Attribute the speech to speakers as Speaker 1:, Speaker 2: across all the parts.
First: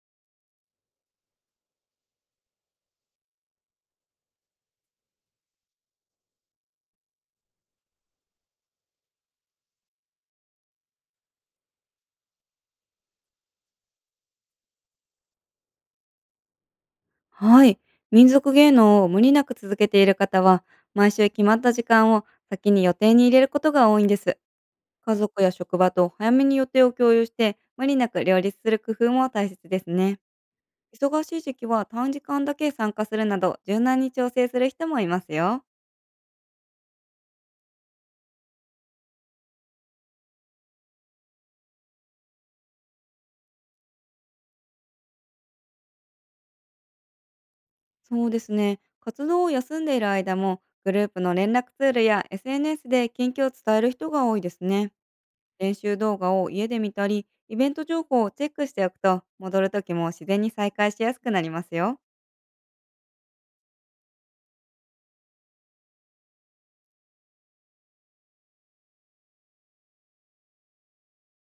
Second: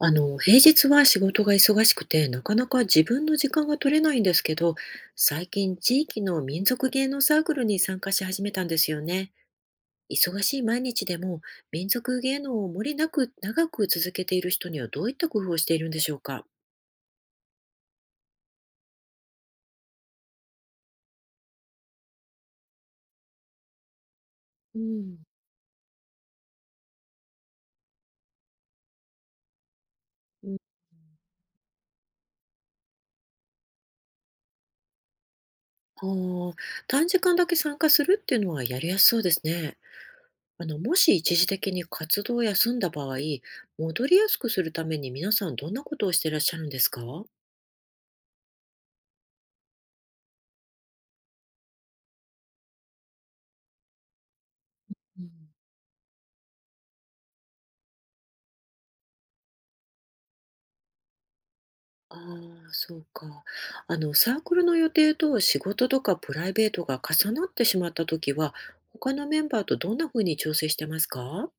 Speaker 1: 平日は仕事が忙しくて、なかなか自分の時間が取れないんですけど、最近地域の民族芸能サークルに参加し始めたんですよね。忙しい毎日でも民族芸能を無理なく長く続けている人にはどういった工夫をしているんでしょうか。
Speaker 2: はい。民族芸能を無理なく続けている方は、毎週決まった時間を先に予定に入れることが多いんです。
Speaker 1: う
Speaker 2: 家
Speaker 1: ん。
Speaker 2: 族や職場と早めに予定を共有して、無理なく両立する工夫も大切ですね。忙しい時期は短時間だけ参加するなど、柔軟に調整する人もいますよ。
Speaker 1: あー短時間だけ参加するっていうのはやりやすそうですね。もし一時的に活動を休んだ場合、戻りやすくするために皆さんどんなことをしてらっしゃるんですか。
Speaker 2: そうですね。活動を休んでいる間も、グループの連絡ツールや SNS で近況を伝える人が多いですね。
Speaker 1: うん。
Speaker 2: 練習動画を家で見たり、イベント情報をチェックしておくと、戻る時も自然に再開しやすくなりますよ。
Speaker 1: ああ、そうか。サークルの予定と仕事とかプライベートが重なってしまったときは、他のメンバーとどんなふうに調整してますか？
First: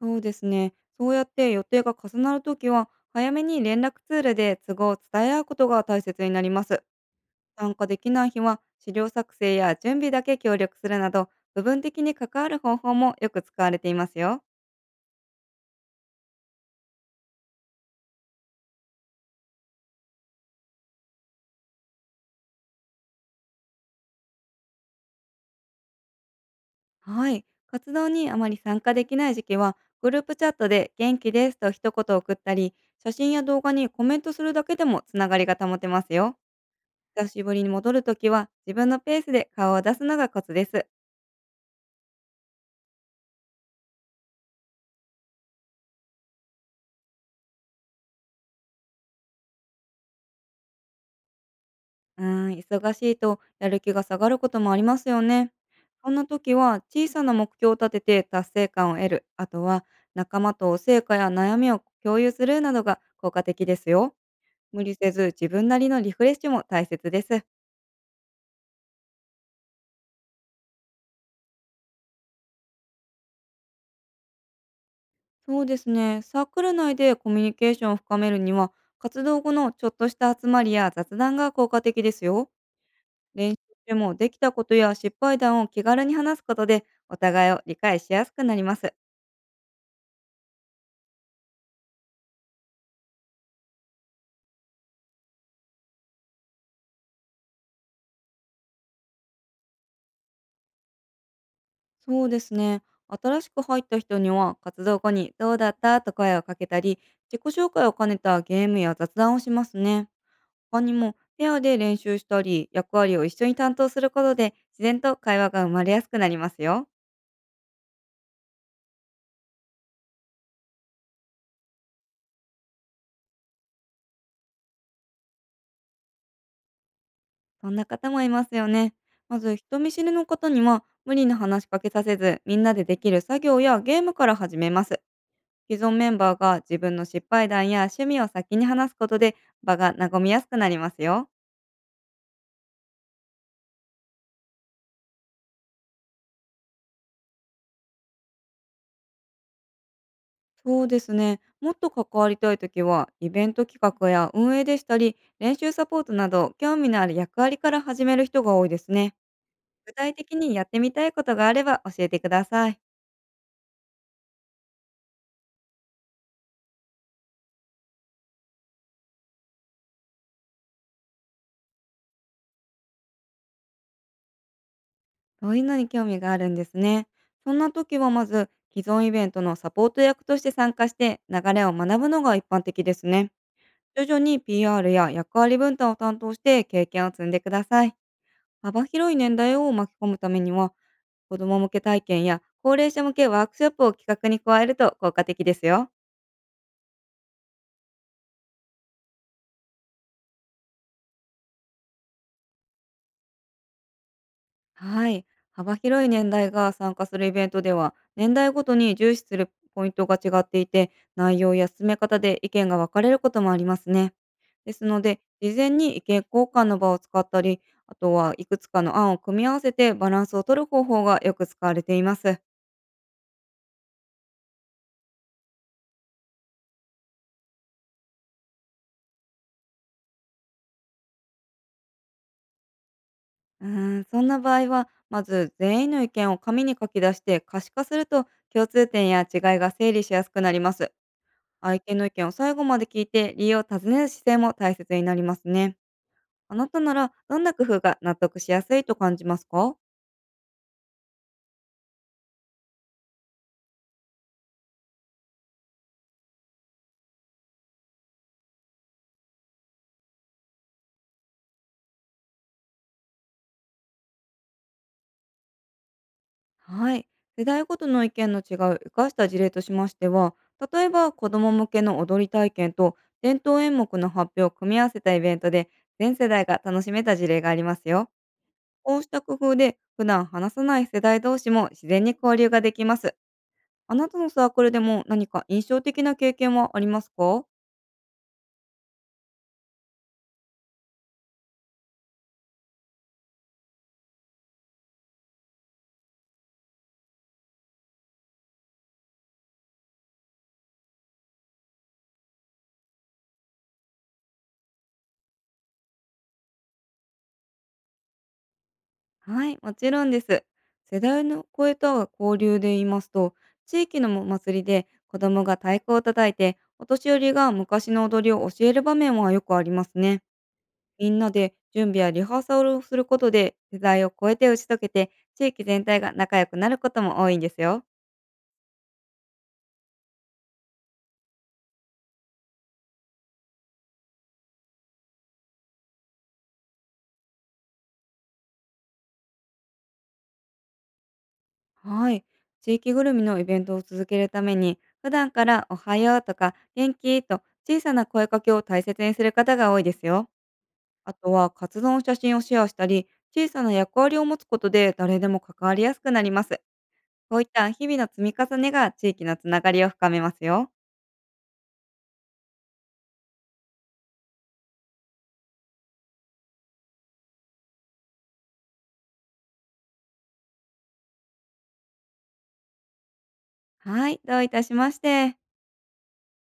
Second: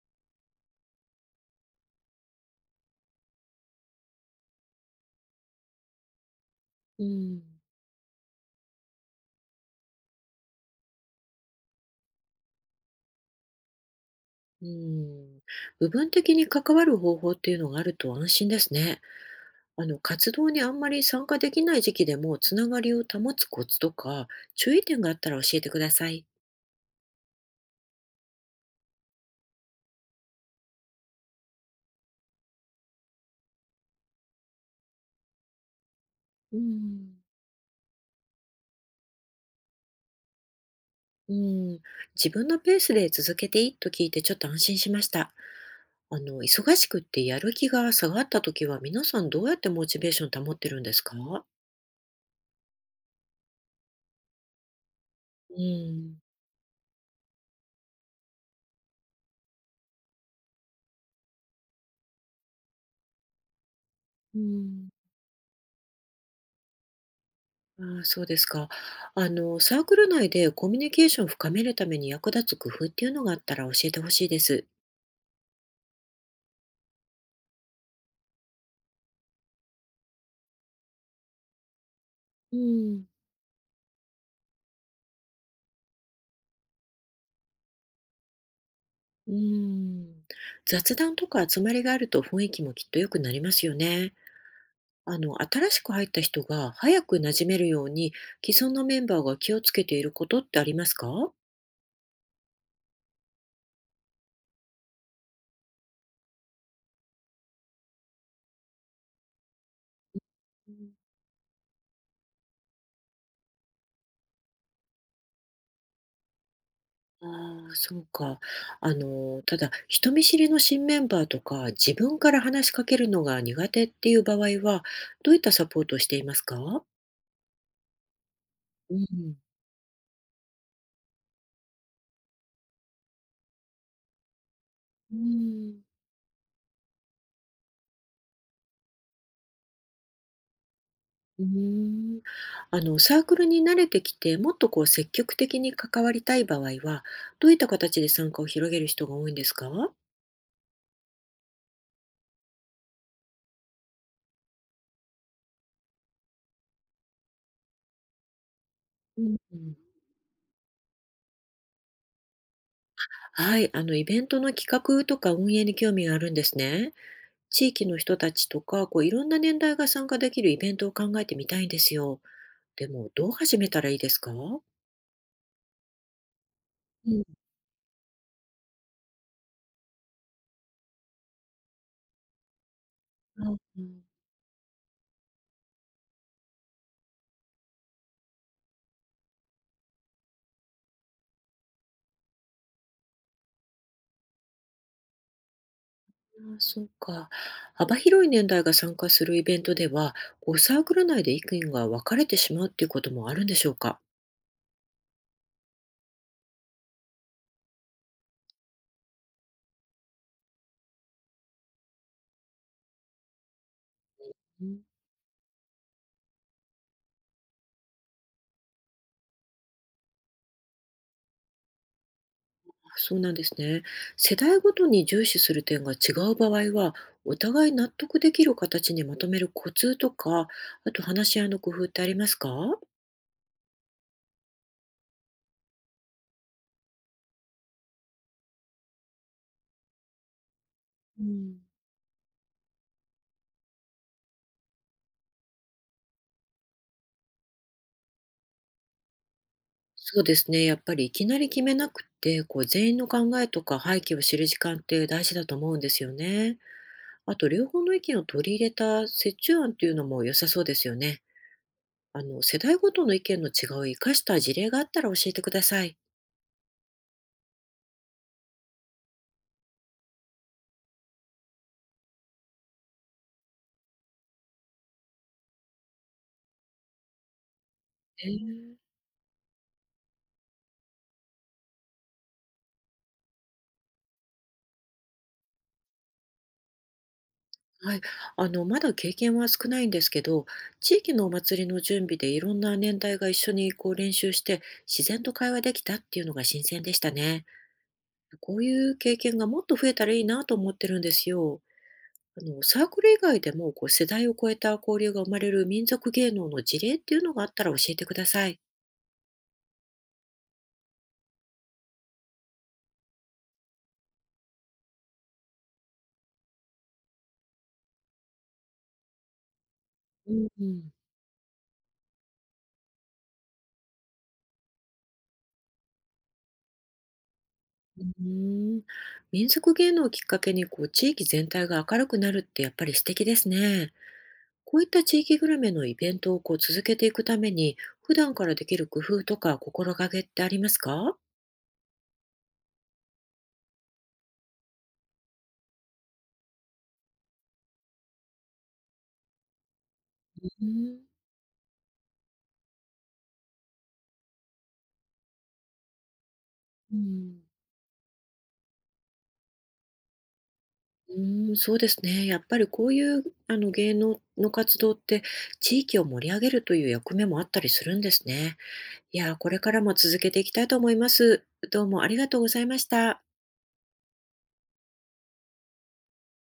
Speaker 2: そうですね。そうやって予定が重なるときは、早めに連絡ツールで都合を伝え合うことが大切になります。
Speaker 1: うん、
Speaker 2: 参加できない日は、資料作成や準備だけ協力するなど、部分的に関わる方法もよく使われていますよ。
Speaker 1: うん。部分的に関わる方法っていうのがあると安心ですね。活動にあんまり参加できない時期でもつながりを保つコツとか注意点があったら教えてください。
Speaker 2: はい。活動にあまり参加できない時期は、グループチャットで元気ですと一言送ったり、写真や動画にコメントするだけでもつながりが保てますよ。
Speaker 1: うん
Speaker 2: 久しぶりに戻るときは、自分のペースで顔を出すのがコツです。
Speaker 1: うん。自分のペースで続けていいと聞いてちょっと安心しました。忙しくってやる気が下がった時は皆さんどうやってモチベーション保ってるんですか？
Speaker 2: うーん、忙しいとやる気が下がることもありますよね。
Speaker 1: う
Speaker 2: そん
Speaker 1: ん。
Speaker 2: な時は、小さな目標を立てて達成感を得る。あとは、仲間と成果や悩みを共有するなどが効果的ですよ。
Speaker 1: う
Speaker 2: 無
Speaker 1: ん、
Speaker 2: 理せず自分なりのリフレッシュも大切です。
Speaker 1: ああ、そうですか。サークル内でコミュニケーションを深めるために役立つ工夫っていうのがあったら教えてほしいです。
Speaker 2: そうですね。サークル内でコミュニケーションを深めるには、活動後のちょっとした集まりや雑談が効果的ですよ。
Speaker 1: うん、
Speaker 2: 練習中もできたことや失敗談を気軽に話すことで、お互いを理解しやすくなります。
Speaker 1: うん。雑談とか集まりがあると雰囲気もきっと良くなりますよね。新しく入った人が早く馴染めるように既存のメンバーが気をつけていることってありますか？
Speaker 2: そうですね。新しく入った人には、活動後にどうだったと声をかけたり、自己紹介を兼ねたゲームや雑談をしますね。
Speaker 1: う
Speaker 2: 他
Speaker 1: ん。
Speaker 2: にも、ペアで練習したり、役割を一緒に担当することで、自然と会話が生まれやすくなりますよ。
Speaker 1: ああ、そうか。ただ、人見知りの新メンバーとか、自分から話しかけるのが苦手っていう場合は、どういったサポートをしていますか？
Speaker 2: そんな方もいますよね。
Speaker 1: うん。
Speaker 2: まず人見知りの方には無理な話しかけさせず、みんなでできる作業やゲームから始めます。
Speaker 1: うん、
Speaker 2: 既存メンバーが自分の失敗談や趣味を先に話すことで場が和みやすくなりますよ。
Speaker 1: うーん。サークルに慣れてきて、もっと積極的に関わりたい場合は、どういった形で参加を広げる人が多いんですか？
Speaker 2: そうですね。もっと関わりたいときは、イベント企画や運営でしたり、練習サポートなど、興味のある役割から始める人が多いですね。
Speaker 1: うん。
Speaker 2: 具体的にやってみたいことがあれば教えてください。
Speaker 1: はい、イベントの企画とか運営に興味があるんですね。地域の人たちとか、いろんな年代が参加できるイベントを考えてみたいんですよ。でも、どう始めたらいいですか？
Speaker 2: そういうのに興味があるんですね。
Speaker 1: うん、
Speaker 2: そんな時はまず既存イベントのサポート役として参加して流れを学ぶのが一般的ですね。
Speaker 1: あうん、
Speaker 2: 徐々に PR や役割分担を担当して経験を積んでください。幅広い年代を巻き込むためには子ども向け体験や高齢者向けワークショップを企画に加えると効果的ですよ。
Speaker 1: あ、そうか。幅広い年代が参加するイベントでは、サークル内で意見が分かれてしまうっていうこともあるんでしょうか？
Speaker 2: はい。幅広い年代が参加するイベントでは年代ごとに重視するポイントが違っていて、内容や進め方で意見が分かれることもありますね。ですので、事前に意見交換の場を使ったり、あとはいくつかの案を組み合わせてバランスを取る方法がよく使われています。
Speaker 1: そうなんですね。世代ごとに重視する点が違う場合は、お互い納得できる形にまとめるコツとか、あと話し合いの工夫ってありますか？
Speaker 2: うーん、そんな場合は、まず全員の意見を紙に書き出して可視化すると、共通点や違いが整理しやすくなります。
Speaker 1: うん、
Speaker 2: 相手の意見を最後まで聞いて理由を尋ねる姿勢も大切になりますね。あなたならどんな工夫が納得しやすいと感じますか？
Speaker 1: そうですね。やっぱりいきなり決めなくって、全員の考えとか背景を知る時間って大事だと思うんですよね。あと、両方の意見を取り入れた折衷案っていうのも良さそうですよね。世代ごとの意見の違いを生かした事例があったら教えてください。
Speaker 2: はい。世代ごとの意見の違いを生かした事例としましては、例えば子ども向けの踊り体験と伝統演目の発表を組み合わせたイベントで、全世代が楽しめた事例がありますよ。
Speaker 1: へえ。
Speaker 2: こうした工夫で普段話さない世代同士も自然に交流ができます。あなたのサークルでも何か印象的な経験はありますか？
Speaker 1: はい、まだ経験は少ないんですけど、地域のお祭りの準備でいろんな年代が一緒に練習して自然と会話できたっていうのが新鮮でしたね。こういう経験がもっと増えたらいいなと思ってるんですよ。サークル以外でも世代を超えた交流が生まれる民族芸能の事例っていうのがあったら教えてください。
Speaker 2: はい、もちろんです。世代の声と交流で言いますと、地域のお祭りで子供が太鼓を叩いて、お年寄りが昔の踊りを教える場面はよくありますね。
Speaker 1: うん、うん、
Speaker 2: みんなで準備やリハーサルをすることで、世代を超えて打ち解けて、地域全体が仲良くなることも多いんですよ。
Speaker 1: うーん。民族芸能をきっかけに地域全体が明るくなるってやっぱり素敵ですね。こういった地域グルメのイベントを続けていくために、普段からできる工夫とか心がけってありますか？
Speaker 2: はい、地域ぐるみのイベントを続けるために、普段からおはようとか元気と小さな声かけを大切にする方が多いですよ。
Speaker 1: うーん、
Speaker 2: あとは活動の写真をシェアしたり、小さな役割を持つことで誰でも関わりやすくなります。
Speaker 1: う
Speaker 2: こう
Speaker 1: ん。
Speaker 2: いった日々の積み重ねが地域のつながりを深めますよ。
Speaker 1: うーん、そうですね。やっぱりこういう芸能の活動って、地域を盛り上げるという役目もあったりするんですね。いやー、これからも続けていきたいと思います。どうもありがとうございました。
Speaker 2: はい、どういたしまして。